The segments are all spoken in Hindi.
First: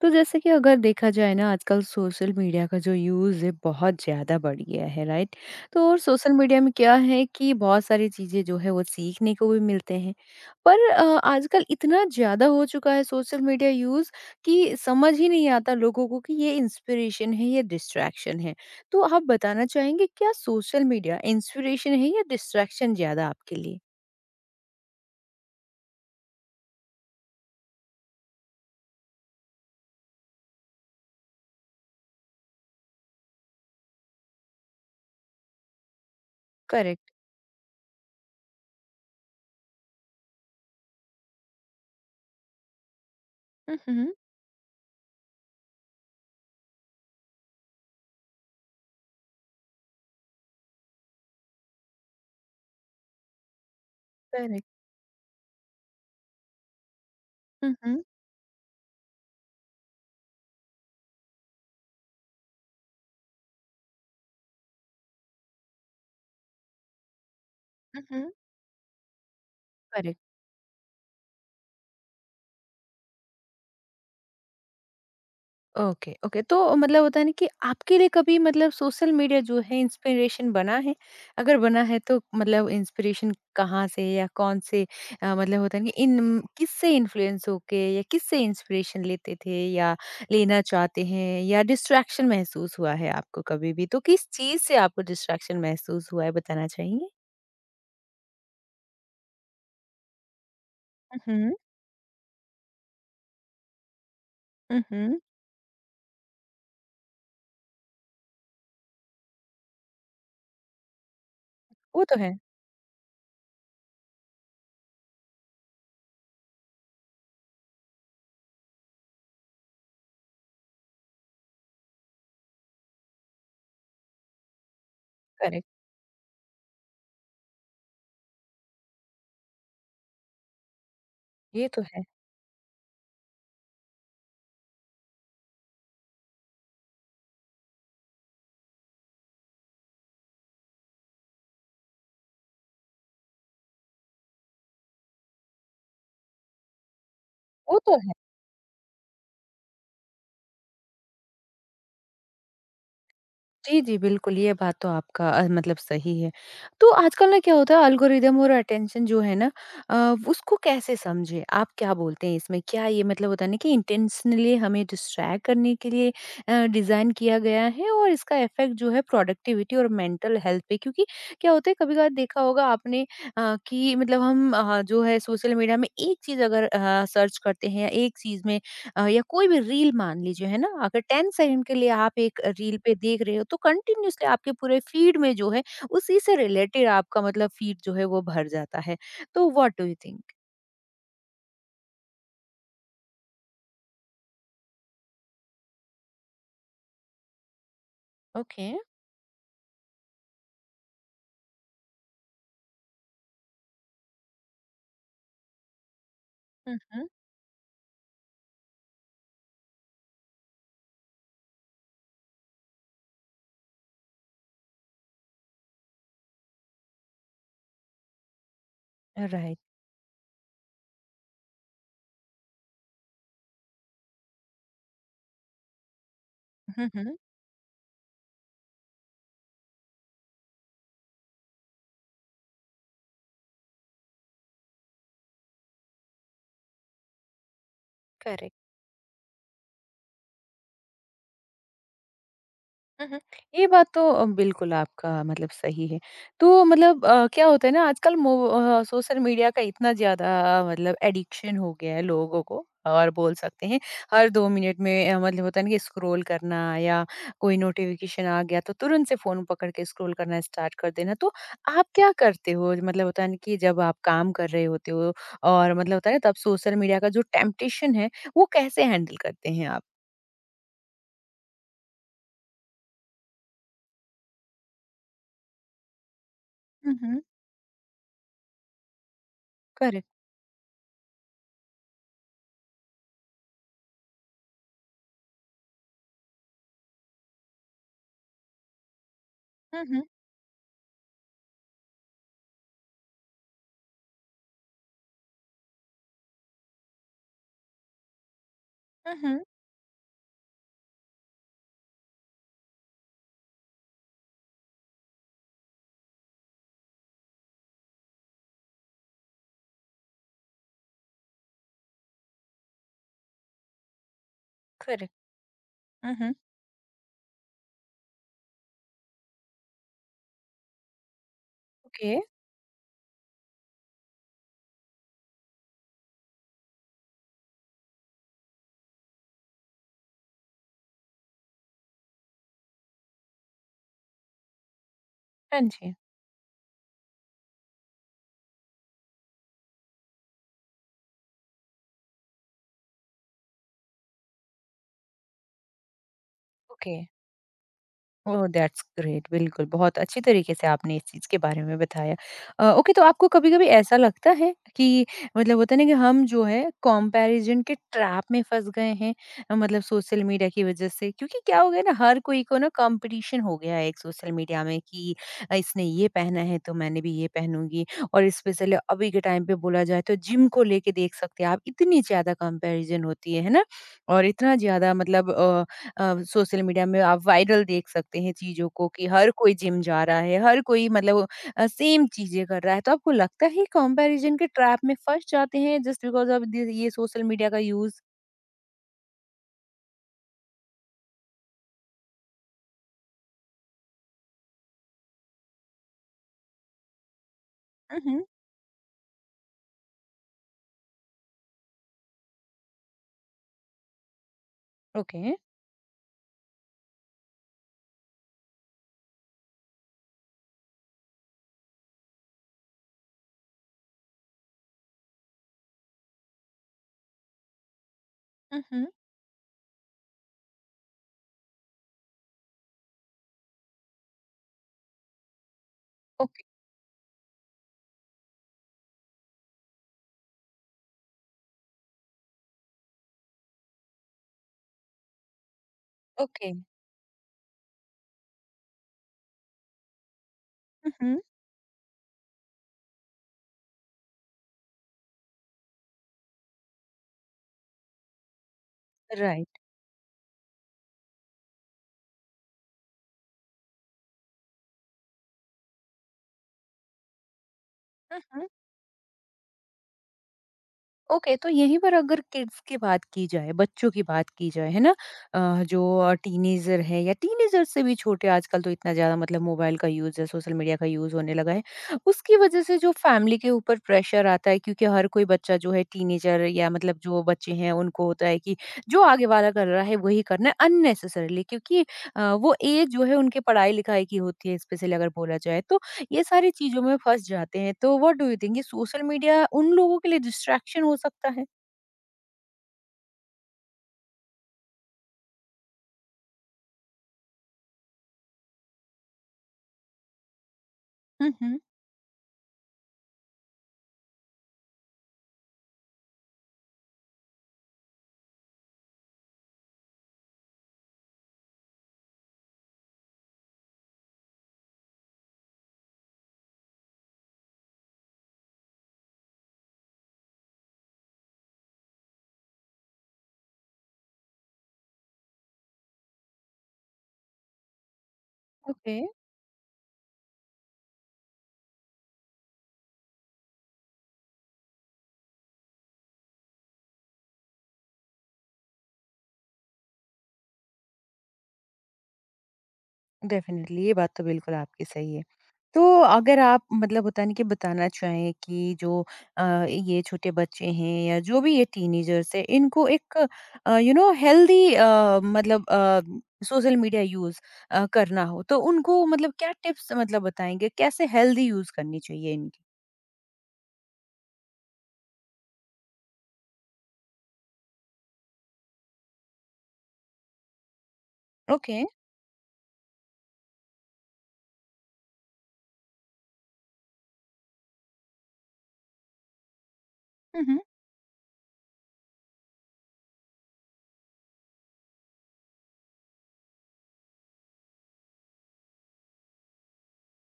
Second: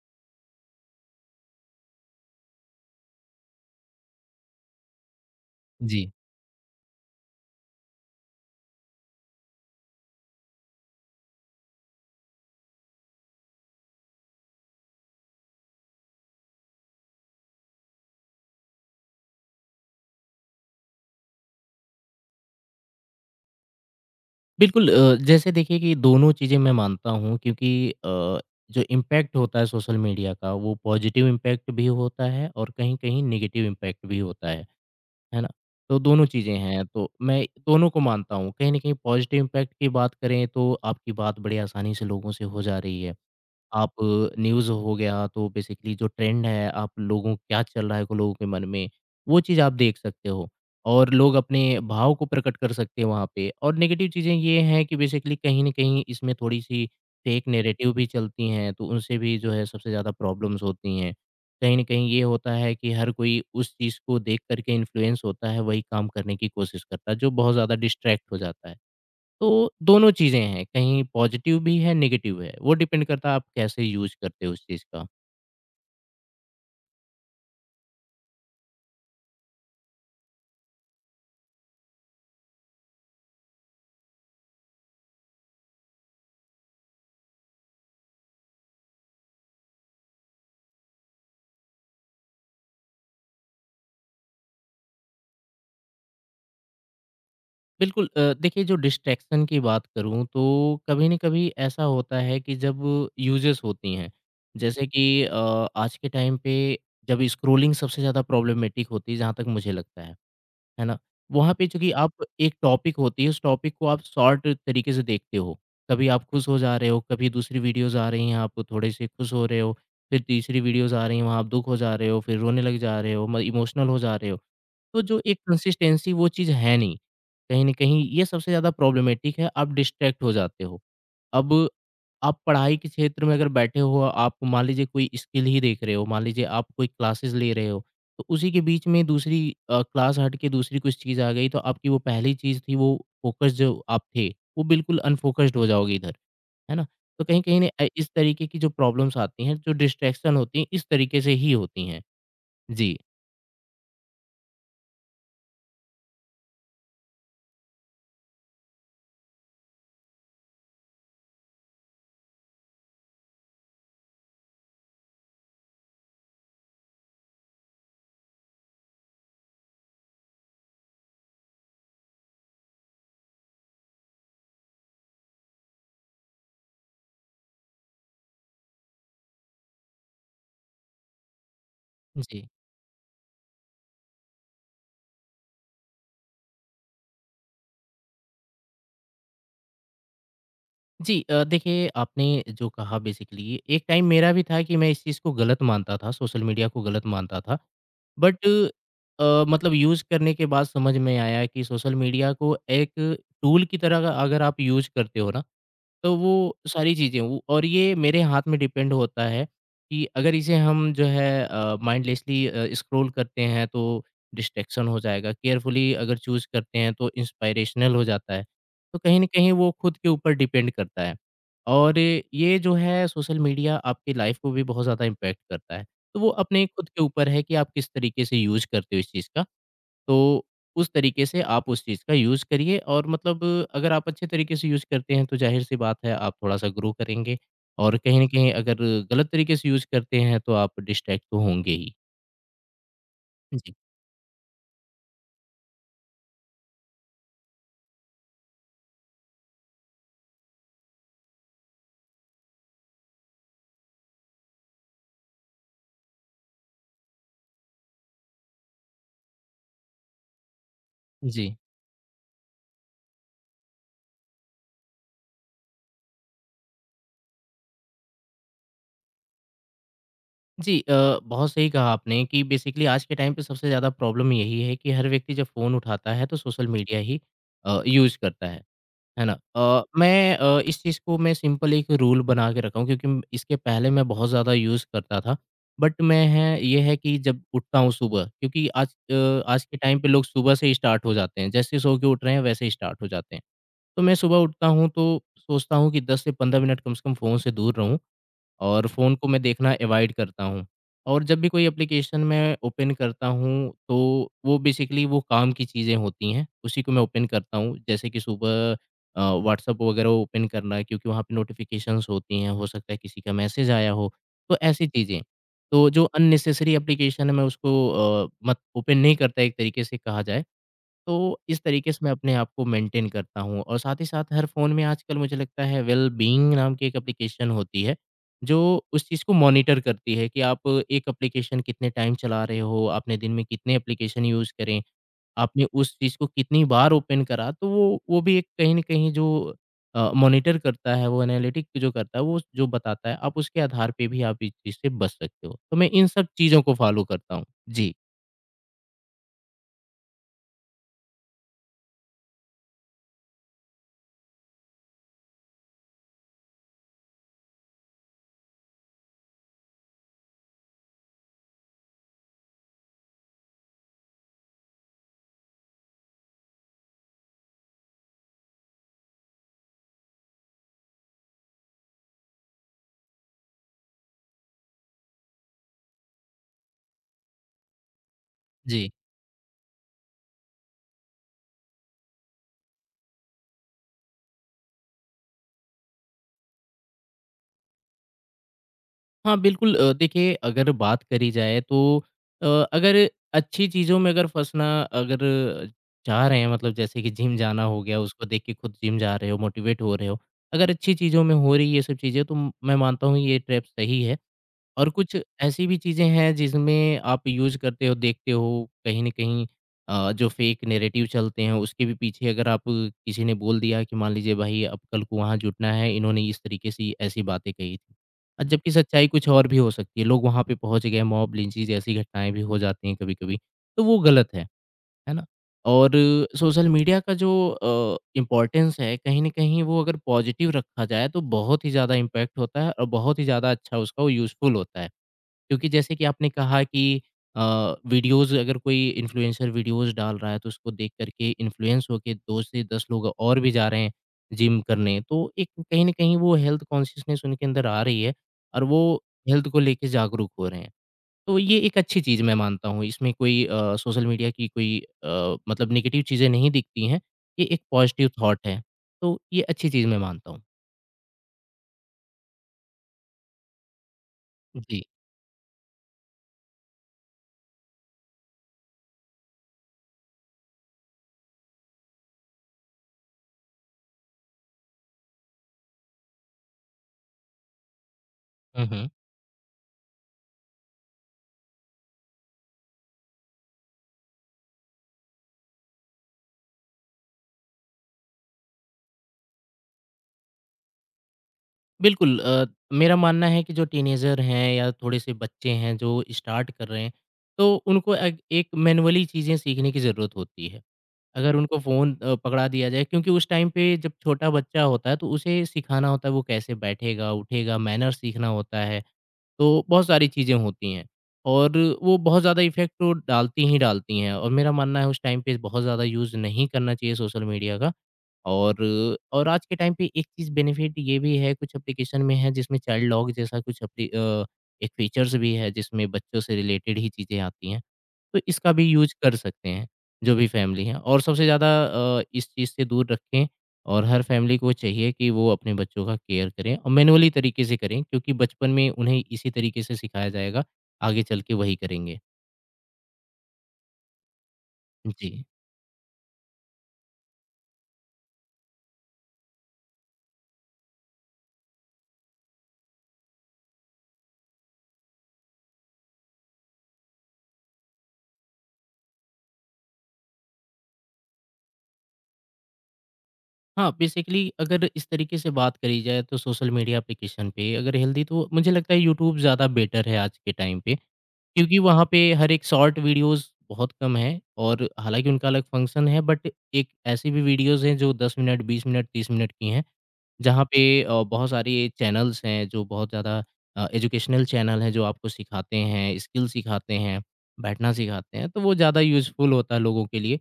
तो जैसे कि अगर देखा जाए ना आजकल सोशल मीडिया का जो यूज़ है बहुत ज़्यादा बढ़ गया है, राइट? तो और जी, सोशल मीडिया में क्या है कि बहुत सारी चीज़ें जो है वो सीखने को भी मिलते हैं। पर आजकल इतना ज़्यादा हो चुका है सोशल मीडिया यूज़ कि समझ ही नहीं आता लोगों को कि ये इंस्पिरेशन है या डिस्ट्रैक्शन है। तो आप बताना चाहेंगे क्या सोशल मीडिया इंस्पिरेशन है या डिस्ट्रैक्शन ज़्यादा आपके लिए? बिल्कुल जैसे देखिए कि दोनों चीज़ें मैं मानता हूँ क्योंकि जो इम्पैक्ट होता है सोशल मीडिया का वो पॉजिटिव इम्पैक्ट भी होता है और कहीं-कहीं नेगेटिव इम्पैक्ट भी होता है ना? तो दोनों चीज़ें हैं, तो करेक्ट। मैं दोनों को मानता हूँ। कहीं न कहीं पॉजिटिव इम्पैक्ट की बात करें तो आपकी बात बड़ी आसानी से लोगों से हो जा रही है। हुँ, आप हुँ। न्यूज़ हो गया तो बेसिकली जो ट्रेंड है, आप लोगों क्या चल रहा है को लोगों के मन में, वो चीज़ आप देख सकते हो और लोग अपने भाव को प्रकट कर सकते हैं वहाँ पे और नेगेटिव चीज़ें ये करेक्ट। हैं कि बेसिकली कहीं न कहीं इसमें थोड़ी-सी फेक हुँ, नैरेटिव हुँ। भी चलती हैं, तो उनसे भी जो है सबसे ज़्यादा प्रॉब्लम्स होती हैं। कहीं न कहीं ये होता है कि हर कोई उस चीज़ को देख कर के इन्फ्लुएंस होता है, वही काम करने की कोशिश करता है, जो बहुत ज़्यादा हुँ, हुँ। डिस्ट्रैक्ट हो जाता है। तो दोनों करेक्ट। चीज़ें हैं, कहीं पॉज़िटिव भी है, नेगेटिव है, वो डिपेंड करता है आप कैसे यूज़ करते हो उस चीज़ का। ओके ओके तो मतलब होता है ना कि आपके लिए कभी मतलब सोशल मीडिया जो है इंस्पिरेशन बना है अगर बना है तो मतलब इंस्पिरेशन कहाँ से या कौन से अ, मतलब होता है ना कि इन किससे इन्फ्लुएंस होके या किससे इंस्पिरेशन लेते थे या लेना चाहते हैं या डिस्ट्रैक्शन महसूस हुआ है आपको कभी भी तो किस चीज से आपको डिस्ट्रैक्शन महसूस हुआ है बताना चाहेंगे बिल्कुल देखिए जो डिस्ट्रैक्शन की बात करूँ तो कभी न कभी हम्म ऐसा होता है कि जब यूज़ेज़ होती हैं, जैसे कि हम्म आज के टाइम पे जब स्क्रॉलिंग सबसे ज़्यादा प्रॉब्लमेटिक होती है, जहाँ तक मुझे लगता है। है ना? वहाँ पे चूँकि वो तो आप है एक टॉपिक होती है, उस टॉपिक को आप शॉर्ट तरीके से देखते हो। कभी आप खुश हो जा रहे हो, कभी दूसरी वीडियोज़ आ रही हैं, आप थोड़े से खुश हो रहे हो, फिर तीसरी वीडियोज़ आ रही हैं, वहाँ आप दुःख हो जा रहे हो, फिर रोने लग जा रहे हो, म इमोशनल हो जा रहे हो। तो जो एक करेक्ट। कंसिस्टेंसी वो चीज़ है नहीं। कहीं न कहीं ये सबसे ज़्यादा प्रॉब्लमैटिक है, आप डिस्ट्रैक्ट हो जाते हो। अब ये तो है। आप पढ़ाई के क्षेत्र में अगर बैठे हो, आप मान लीजिए कोई स्किल ही देख रहे हो, मान लीजिए आप कोई क्लासेस ले रहे हो, तो उसी के बीच में दूसरी क्लास हट के दूसरी कुछ चीज़ आ गई, तो आपकी वो पहली चीज़ थी, वो फ़ोकस जो आप थे, वो बिल्कुल अनफ़ोकस्ड हो जाओगे इधर, है ना? तो कहीं कहीं न वो अ, तो इस है। तरीके की जो प्रॉब्लम्स आती हैं, जो डिस्ट्रैक्शन होती हैं, इस तरीके से ही होती हैं। जी। जी, जी, बिल्कुल, ये बात तो आपका मतलब सही है। तो आजकल ना क्या होता है एल्गोरिदम और अटेंशन जो है ना, अ, उसको कैसे समझें? आप क्या बोलते हैं इसमें? क्या ये मतलब होता है ना कि इंटेंशनली हमें डिस्ट्रैक्ट करने के लिए डिज़ाइन किया गया है और इसका इफ़ेक्ट जो है प्रोडक्टिविटी और मेंटल हेल्थ पे, क्योंकि क्या होता है कभी-कभार देखा होगा आपने कि मतलब हम जो है सोशल मीडिया में एक चीज़ अगर सर्च करते हैं या एक चीज़ में या कोई भी रील मान लीजिए है ना, अगर 10 सेकंड के लिए आप एक जी। रील पे देख रहे हो तो कंटिन्यूअसली आपके पूरे फीड में जो है उसी से रिलेटेड आपका मतलब फीड जो है वो भर जाता है। तो व्हाट डू यू थिंक? जी, देखिए आपने जो कहा बेसिकली एक टाइम मेरा भी था कि मैं इस चीज़ को गलत मानता था, सोशल मीडिया को गलत मानता था। But okay. मतलब यूज़ करने के बाद समझ में आया कि सोशल मीडिया को एक टूल की तरह अगर आप यूज़ करते हो ना तो वो सारी चीज़ें वो और ये मेरे हाथ में डिपेंड होता है कि अगर इसे हम जो है माइंडलेसली स्क्रॉल करते हैं तो डिस्ट्रैक्शन हो जाएगा, केयरफुली अगर चूज़ करते हैं तो इंस्पिरेशनल हो जाता है। तो कहीं न कहीं राइट। वो खुद के ऊपर डिपेंड करता है और ये जो है सोशल मीडिया आपकी लाइफ़ को भी बहुत ज़्यादा इम्पैक्ट करता है। तो वो अपने खुद के ऊपर है कि आप किस तरीके से यूज़ करते हो इस चीज़ का। तो उस तरीके से आप उस चीज़ का यूज़ करिए और मतलब अगर आप अच्छे तरीके से यूज़ करते हैं तो ज़ाहिर-सी बात है आप थोड़ा-सा ग्रो करेंगे और कहीं न कहीं करेक्ट। अगर गलत तरीके से यूज़ करते हैं तो आप डिस्ट्रैक्ट तो होंगे ही। हुँ, हुँ। ये जी। बात तो बिल्कुल आपका मतलब सही है। तो मतलब क्या होता है ना आजकल सोशल मीडिया का इतना ज़्यादा मतलब एडिक्शन हो गया है लोगों को, और बोल सकते हैं हर 2 मिनट में मतलब होता है ना कि स्क्रॉल करना या कोई नोटिफ़िकेशन आ गया तो तुरंत से फ़ोन पकड़ के स्क्रॉल करना स्टार्ट कर देना। तो जी। आप क्या करते हो, मतलब होता है ना कि जब आप काम कर रहे होते हो और मतलब होता है ना तब सोशल मीडिया का जो टेम्पटेशन है वो कैसे हैंडल करते हैं आप? जी, बहुत सही कहा आपने कि बेसिकली आज के टाइम पे सबसे ज़्यादा प्रॉब्लम यही है कि हर व्यक्ति जब फ़ोन उठाता है तो सोशल हुँ, मीडिया ही हुँ। यूज़ करता है। है ना? करेक्ट। मैं इस चीज़ को मैं सिंपल एक रूल बना के रखा हूँ क्योंकि म इसके पहले मैं बहुत ज़्यादा यूज़ करता था। बट मैं है ये है कि जब उठता हूँ सुबह क्योंकि आज के हुँ, टाइम हुँ। पे लोग सुबह से ही स्टार्ट हो जाते हैं। जैसे सो के उठ रहे हैं वैसे ही स्टार्ट हो जाते हैं। तो मैं सुबह उठता हूँ तो सोचता हूँ कि 10 से 15 मिनट कम से कम फ़ोन से दूर रहूँ और फ़ोन हुँ, को मैं हुँ। देखना अवॉइड करता हूँ। और जब भी कोई एप्लीकेशन मैं ओपन करता हूँ, तो वो बेसिकली वो काम की चीज़ें होती हैं, उसी को मैं ओपन करता हूँ। जैसे कि सुबह व्हाट्सएप वगैरह ओपन करना है क्योंकि वहाँ पे नोटिफ़िकेशंस होती हैं, हो सकता है किसी का मैसेज आया हो, तो ऐसी करेक्ट। चीज़ें। तो जो मम्म। अननेसेसरी एप्लीकेशन है मैं उसको अ, मत ओपन नहीं करता एक तरीके से कहा जाए। तो इस तरीके से मैं ओके। अपने आप को मेंटेन करता हूँ और साथ ही साथ हर फ़ोन में आजकल मुझे लगता है वेल बीइंग नाम की एक एप्लीकेशन होती है, जो उस चीज़ को मॉनिटर करती है कि आप एक एप्लीकेशन कितने टाइम चला रहे हो, आपने दिन में कितने एप्लीकेशन यूज़ करें, हाँ आपने जी। उस चीज़ को कितनी बार ओपन करा, तो वो भी एक कहीं न कहीं जो मॉनिटर करता है, वो एनालिटिक जो करता है, वो जो बताता है, आप उसके आधार पे भी आप इस चीज़ से बच सकते हो। तो मैं इन सब चीज़ों को ओके। फ़ॉलो करता हूँ। जी। Oh, that's great. बिल्कुल बहुत अच्छी तरीके से आपने इस चीज के बारे में बताया। ओके, तो आपको कभी कभी ऐसा लगता है कि मतलब होता है ना कि हम जो है कंपैरिजन के ट्रैप में फंस गए हैं, मतलब सोशल मीडिया की वजह से, क्योंकि क्या हो गया ना हर कोई को ना कंपटीशन हो गया है एक सोशल मीडिया में कि इसने ये पहना है तो मैंने भी ये पहनूंगी। और स्पेशली अभी के टाइम पे बोला जाए तो जिम को लेके देख सकते हैं आप, इतनी ज्यादा कंपैरिजन होती है ना? और इतना ज्यादा मतलब सोशल मीडिया में आप वायरल देख सकते हैं चीज़ों को जी। कि हर कोई जिम जा रहा है, हर कोई मतलब सेम चीज़ें कर रहा है। तो आपको लगता है कंपैरिज़न के ट्रैप में फँस जाते हैं जस्ट बिकॉज़ ऑफ़ द ये सोशल मीडिया का यूज़? हाँ, बिल्कुल देखिए अगर बात करी जाए तो अगर अच्छी चीज़ों में अगर फँसना अगर चाह रहे हैं मतलब जैसे कि जिम जाना हो गया, हुँ, हुँ। उसको देख के खुद जिम जा रहे हो, मोटिवेट हो रहे हो। अगर अच्छी चीज़ों में हो रही है ये सब चीज़ें तो मैं मानता हूँ ये ट्रैप सही है। और कुछ ओके। ऐसी भी चीज़ें हैं जिसमें आप यूज़ करते हो, देखते हो कहीं न कहीं जो फेक नैरेटिव चलते हैं उसके भी पीछे अगर आप किसी ने बोल दिया कि मान लीजिए भाई अब कल को वहाँ जुटना है, इन्होंने इस तरीके से ऐसी बातें कही थी। हुँ, जबकि हुँ। सच्चाई कुछ और भी हो सकती है, लोग वहाँ पे पहुँच गए, मॉब लिंचिंग जैसी घटनाएँ भी हो जाती हैं कभी-कभी, तो वो गलत है ना? और ओके, सोशल मीडिया का जो इम्पोर्टेंस है कहीं न कहीं वो अगर पॉज़िटिव रखा जाए तो बहुत ही ज़्यादा इम्पैक्ट होता है और बहुत ही ज़्यादा अच्छा उसका वो यूज़फुल होता है। क्योंकि जैसे कि आपने ओके। कहा कि अ, वीडियोज़ अगर कोई इन्फ्लुएंसर वीडियोज़ डाल रहा है तो उसको देख हुँ, कर हुँ। के इन्फ्लुएंस होके 2 से 10 लोग और भी जा रहे हैं जिम करने। तो एक कहीं न कहीं वो हेल्थ कॉन्शियसनेस उनके अंदर आ रही है और वो हेल्थ को राइट। लेके जागरूक हो रहे हैं। तो ये एक अच्छी चीज़ मैं मानता हूँ। इसमें कोई सोशल मीडिया की कोई मतलब नेगेटिव चीज़ें नहीं दिखती हैं। ये एक पॉज़िटिव हुँ, थॉट हुँ। है। तो ये अच्छी चीज़ मैं मानता हूँ। ओके, तो यहीं पर अगर किड्स की बात की जाए, बच्चों की बात की जाए, है जी। ना, जो टीनेजर है या टीनेजर से भी छोटे, आजकल तो इतना ज्यादा मतलब मोबाइल का यूज है, सोशल मीडिया का यूज होने लगा है। उसकी वजह से जो फैमिली के ऊपर प्रेशर आता है, क्योंकि हर कोई बच्चा जो है टीनेजर या मतलब जो बच्चे हैं उनको होता है कि हुँ, हुँ। जो आगे वाला कर रहा है वही करना है अननेसेसरली, क्योंकि वो एज जो है उनके पढ़ाई लिखाई की होती है, स्पेशली अगर बोला जाए तो ये सारी चीज़ों में फँस जाते हैं। तो व्हाट डू यू थिंक ये सोशल मीडिया उन लोगों के लिए डिस्ट्रैक्शन हो सकता है? बिल्कुल मेरा मानना है कि जो टीनेजर हैं या थोड़े से बच्चे हैं जो स्टार्ट कर रहे हैं तो उनको एक मैनुअली चीज़ें सीखने की ज़रूरत होती है। हुँ, अगर उनको हुँ। फ़ोन पकड़ा दिया जाए क्योंकि उस टाइम पे जब छोटा बच्चा होता है तो उसे सिखाना होता है वो कैसे बैठेगा, उठेगा, मैनर सीखना होता है, तो बहुत सारी चीज़ें होती हैं। और वो बहुत ज़्यादा इफ़ेक्ट तो डालती ही डालती हैं और मेरा मानना है उस टाइम पे बहुत ज़्यादा यूज़ नहीं करना चाहिए सोशल मीडिया का। और और आज के टाइम पे एक चीज़ बेनिफिट ये भी है कुछ एप्लीकेशन में है जिसमें चाइल्ड लॉक जैसा कुछ एक फीचर्स भी है जिसमें बच्चों से रिलेटेड ही चीज़ें आती हैं। तो इसका भी यूज़ ओके। कर सकते हैं, जो भी फैमिली है और सबसे ज़्यादा इस चीज़ से दूर रखें और हर फैमिली को चाहिए कि वो अपने बच्चों का केयर करें और मैनुअली तरीके से करें क्योंकि बचपन में उन्हें इसी तरीके से सिखाया जाएगा, आगे चल के वही करेंगे। डेफ़िनेटली, ये बात तो बिल्कुल आपकी जी। सही है। तो अगर आप मतलब होता है ना कि बताना चाहें कि जो अ, ये छोटे बच्चे हैं या जो भी ये टीनेजर्स हैं, इनको एक यू नो हेल्दी मतलब सोशल मीडिया यूज़ करना हो तो उनको मतलब क्या टिप्स मतलब बताएँगे, कैसे हेल्दी यूज़ करनी चाहिए इनकी? हाँ, बेसिकली अगर इस तरीके से बात करी जाए तो सोशल मीडिया एप्लीकेशन पे अगर हेल्दी तो मुझे लगता है यूट्यूब ज़्यादा बेटर है आज के टाइम पे, क्योंकि ओके। वहाँ पे हर एक शॉर्ट वीडियोज़ बहुत कम है और हालाँकि उनका अलग फंक्शन है बट एक ऐसी भी वीडियोज़ हैं जो 10 मिनट, 20 मिनट, 30 मिनट की हैं। जहाँ हुँ, पे हुँ। बहुत सारे चैनल्स हैं जो बहुत ज़्यादा एजुकेशनल चैनल हैं जो आपको सिखाते हैं, स्किल सिखाते हैं, बैठना सिखाते हैं, तो वो ज़्यादा यूज़फुल होता है लोगों के लिए।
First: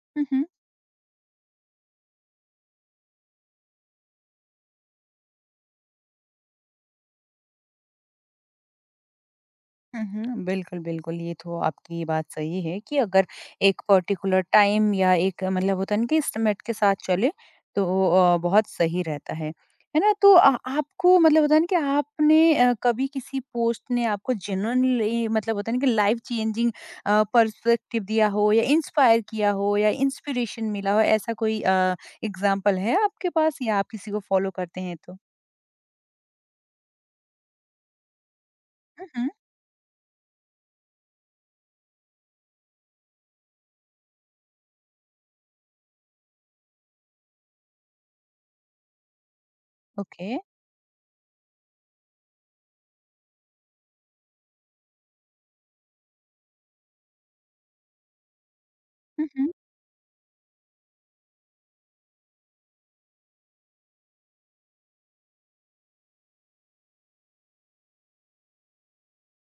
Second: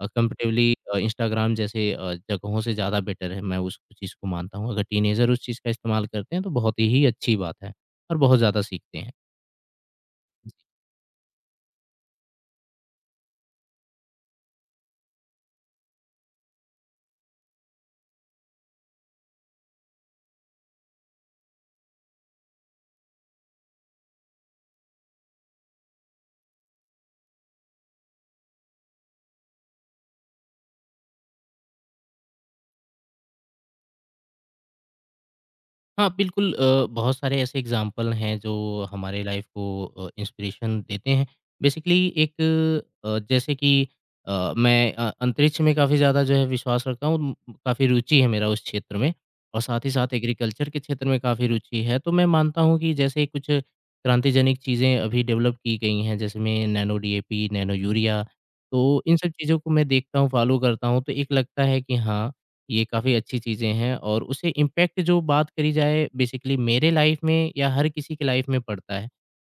हुँ, हुँ। कंपैरेटिवली इंस्टाग्राम जैसे जगहों से ज़्यादा बेटर है, मैं उस चीज़ को मानता हूँ। अगर टीनेजर उस चीज़ का इस्तेमाल करते हैं तो बहुत ही अच्छी बात है और बहुत ज़्यादा सीखते हैं। हुँ, हुँ। बिल्कुल, बिल्कुल, ये तो आपकी ये बात सही है कि अगर एक पर्टिकुलर टाइम या एक मतलब होता है ना कि एस्टीमेट के साथ चले, तो बहुत सही रहता है। है ना? तो आपको मतलब होता है ना कि आपने कभी किसी पोस्ट ने आपको जेन्युइनली मतलब होता है ना कि लाइफ चेंजिंग पर्सपेक्टिव दिया हो या इंस्पायर किया हो या इंस्पिरेशन मिला हो, ऐसा कोई एग्ज़ाम्पल है आपके पास या आप किसी को फ़ॉलो करते हैं तो? हाँ, बिल्कुल बहुत सारे ऐसे एग्ज़ाम्पल हैं जो हुँ, हमारे हुँ। लाइफ़ को इंस्पिरेशन देते हैं। बेसिकली एक जैसे कि मैं अंतरिक्ष में काफ़ी ज़्यादा जो है विश्वास रखता हूँ, काफ़ी रुचि है मेरा उस क्षेत्र में और साथ ही साथ ओके। एग्रीकल्चर के क्षेत्र में काफ़ी रुचि है। तो मैं मानता हूँ कि जैसे कुछ क्रांतिजनक चीज़ें अभी डेवलप की गई हैं, जैसे में नैनो डीएपी, नैनो यूरिया। तो इन हुँ, सब हुँ। चीज़ों को मैं देखता हूँ, फ़ॉलो करता हूँ, तो एक लगता है कि हाँ, ये काफ़ी अच्छी चीज़ें हैं, और उससे इम्पैक्ट जो बात करी जाए, बेसिकली मेरे लाइफ में या हर किसी के लाइफ में पड़ता है,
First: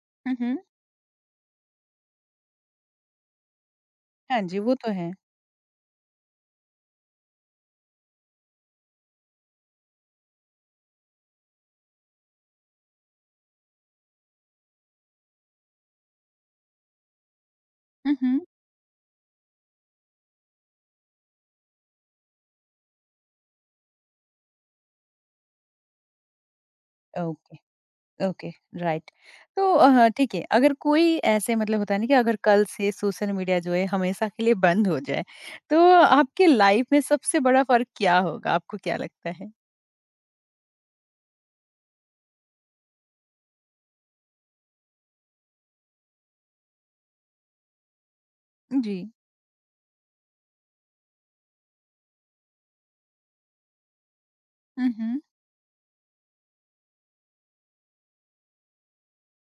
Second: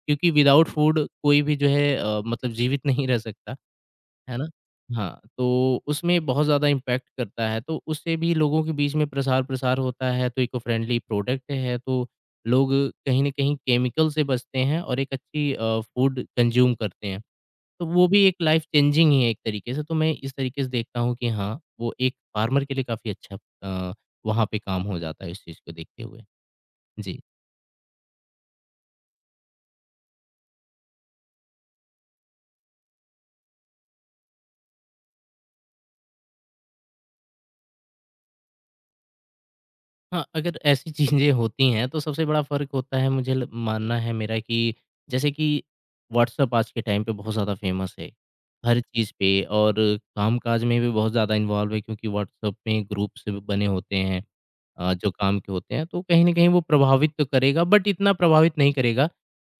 क्योंकि हुँ, हुँ। विदाउट फूड कोई भी जो है, मतलब जीवित नहीं रह सकता, है हाँ ना? जी, वो तो है। हाँ, तो उसमें बहुत ज़्यादा इम्पैक्ट करता है, तो उससे भी लोगों के बीच में प्रसार-प्रसार होता है। तो इको फ्रेंडली प्रोडक्ट है, तो लोग कहीं न कहीं केमिकल से बचते हैं और एक अच्छी फूड कंज़्यूम करते हैं। तो वो हुँ, भी एक हुँ। लाइफ चेंजिंग ही है एक तरीके से। तो मैं इस तरीके से देखता हूँ कि हाँ, वो एक फार्मर के लिए काफ़ी अच्छा, अ, वहाँ पे काम हो जाता है इस चीज़ को देखते हुए। जी। Okay, okay, right. तो ठीक है, अगर कोई ऐसे मतलब होता है ना कि अगर कल से सोशल मीडिया जो है हमेशा के लिए बंद हो जाए, तो आपकी लाइफ में सबसे बड़ा फ़र्क क्या होगा? आपको क्या लगता है? हाँ, अगर ऐसी चीज़ें होती हैं, तो सबसे बड़ा फ़र्क होता है, मुझे ल मानना है मेरा कि जैसे कि व्हाट्सएप आज के टाइम पे बहुत ज़्यादा फ़ेमस है, हर जी। चीज़ पे, और काम-काज में भी बहुत ज़्यादा इन्वॉल्व है, क्योंकि व्हाट्सएप में ग्रुप्स बने होते हैं। हुँ, जो हुँ। काम के होते हैं, तो कहीं न कहीं वो प्रभावित तो करेगा, बट इतना प्रभावित नहीं करेगा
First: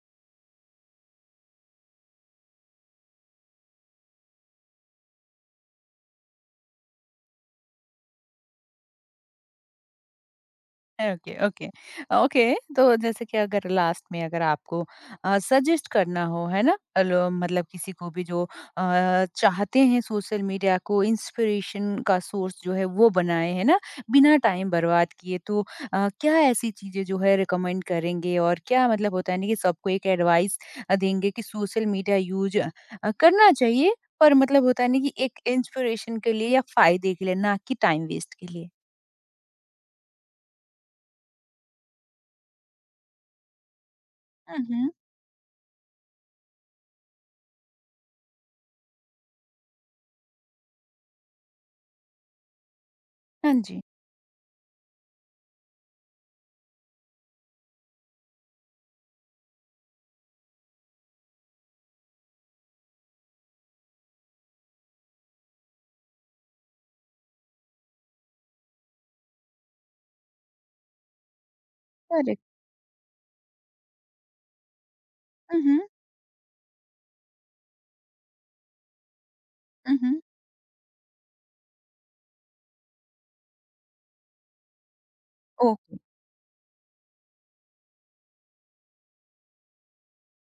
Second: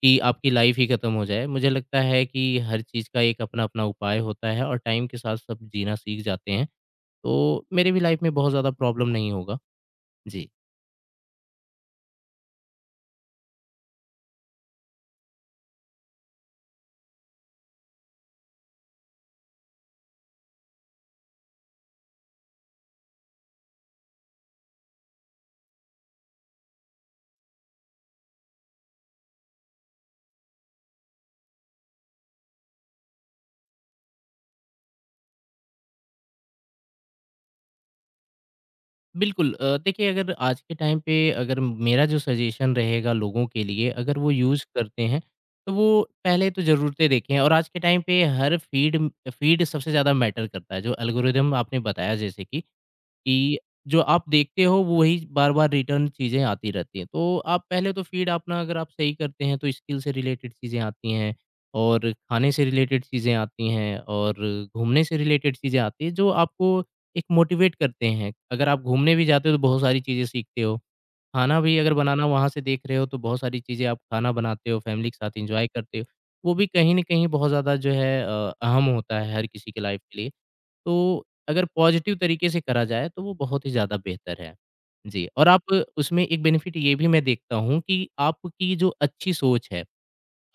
कि आपकी लाइफ़ ही खत्म हो जाए। मुझे लगता है कि हर चीज़ का एक अपना-अपना उपाय होता है और टाइम के साथ सब जीना सीख जाते हैं, तो मेरे भी लाइफ़ में बहुत ज़्यादा प्रॉब्लम नहीं होगा। जी। Okay, okay. ओके, तो जैसे कि अगर लास्ट में अगर आपको सजेस्ट करना हो, है ना, मतलब किसी को भी जो चाहते हैं सोशल मीडिया को इंस्पिरेशन का सोर्स जो है वो बनाए, है ना, बिना टाइम बर्बाद किए, तो क्या ऐसी चीजें जो है रिकमेंड करेंगे, और क्या मतलब होता है ना कि सबको एक एडवाइस देंगे कि सोशल मीडिया यूज करना चाहिए पर मतलब होता है ना कि एक इंस्पिरेशन के लिए या फायदे के लिए, ना कि टाइम वेस्ट के लिए। बिल्कुल। देखिए, अगर आज के टाइम पे अगर मेरा जो सजेशन रहेगा लोगों के लिए, अगर वो हम्म, यूज़ हम्म। करते हैं, तो वो पहले तो ज़रूरतें देखें। और आज के टाइम पे हर फ़ीड फ़ीड सबसे ज़्यादा मैटर करता है। जो एल्गोरिदम आपने बताया, जैसे कि हाँ कि जी। जो आप देखते हो, वो वही बार-बार रिटर्न चीज़ें आती रहती हैं। तो आप पहले तो फीड अपना अगर आप सही करते हैं, तो स्किल से रिलेटेड चीज़ें आती हैं, और खाने से रिलेटेड चीज़ें आती हैं, और घूमने से रिलेटेड चीज़ें आती हैं जो आपको एक मोटिवेट करते हैं। अगर आप घूमने भी जाते हो, तो बहुत सारी चीज़ें सीखते हो। खाना भी अगर बनाना करेक्ट। वहाँ से देख रहे हो, तो बहुत सारी चीज़ें आप खाना बनाते हो, फैमिली के साथ Uh एन्जॉय huh. करते हो। वो भी कहीं न कहीं बहुत ज़्यादा जो है, अहम होता है हर किसी के Uh लाइफ huh. के लिए। तो अगर पॉजिटिव तरीके से करा जाए, तो वो बहुत ही ज़्यादा बेहतर है। जी। और आप Okay. उसमें एक बेनिफिट ये भी मैं देखता हूँ कि आपकी जो अच्छी सोच है,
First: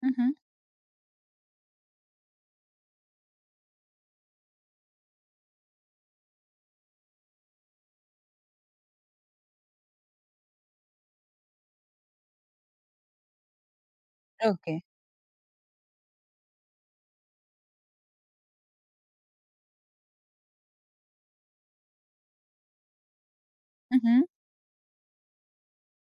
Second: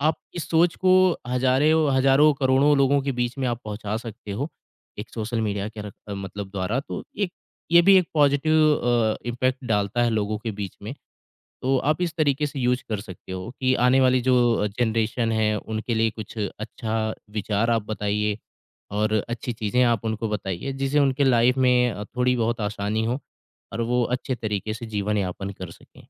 Uh आप huh. इस सोच को हज़ारों हज़ारों, करोड़ों लोगों के बीच में आप पहुँचा सकते हो, एक सोशल मीडिया के र मतलब द्वारा। तो एक ये भी एक पॉजिटिव इम्पैक्ट डालता है लोगों के बीच में। तो आप इस तरीके से यूज़ कर सकते हो कि आने वाली जो Okay. जनरेशन है, उनके लिए कुछ अच्छा विचार आप बताइए और अच्छी चीज़ें आप उनको बताइए, जिससे उनके लाइफ में थोड़ी बहुत आसानी हो, और Uh वो huh. अच्छे तरीके से जीवन-यापन कर सकें।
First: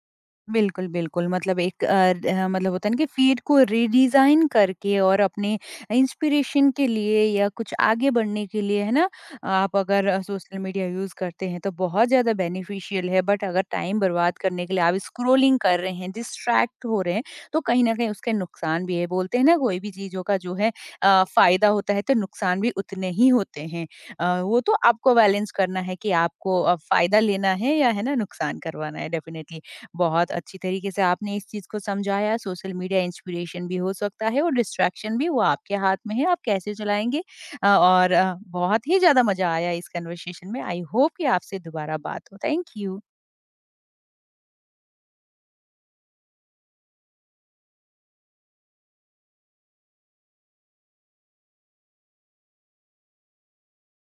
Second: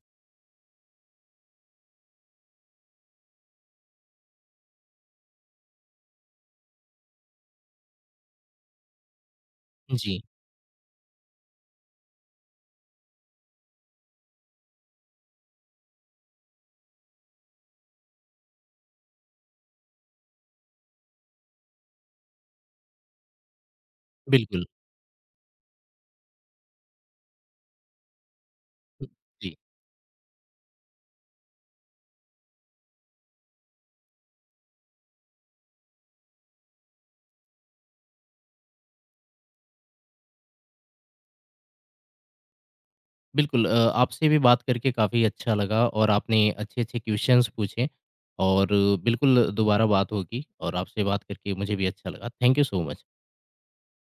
बिल्कुल, बिल्कुल। मतलब एक अ, ड मतलब होता है ना कि फ़ीड को रिडिज़ाइन करके और अपने इंस्पिरेशन के लिए या कुछ आगे बढ़ने के लिए, है ना? आप अगर जी, सोशल मीडिया यूज़ करते हैं, तो बहुत ज़्यादा बेनिफिशियल है, बट अगर टाइम बर्बाद करने के लिए आप स्क्रॉलिंग कर रहे हैं, डिस्ट्रैक्ट हो रहे हैं, तो कहीं न कहीं उसके नुकसान भी है। बोलते हैं ना, कोई भी चीज़ों का जो है फ़ायदा होता है, तो नुकसान भी उतने ही होते हैं। वो बिल्कुल। तो आपको बैलेंस करना है कि आपको फ़ायदा लेना है या, है ना, नुकसान करवाना है। जी, डेफ़िनिटली बहुत अच्छी तरीके से आपने इस चीज़ को समझाया। सोशल मीडिया इंस्पिरेशन भी हो सकता है और डिस्ट्रैक्शन भी, वो आपके हाथ में है, आप कैसे चलाएँगे। और बहुत ही ज़्यादा मज़ा आया इस कन्वर्सेशन में। आई होप कि आपसे दोबारा बात हो। Thank you. बिल्कुल, आपसे भी बात करके काफ़ी अच्छा लगा, और आपने अच्छे-अच्छे क्वेश्चंस पूछे, और बिल्कुल दोबारा बात होगी, और आपसे बात करके मुझे भी अच्छा लगा। Thank you so much.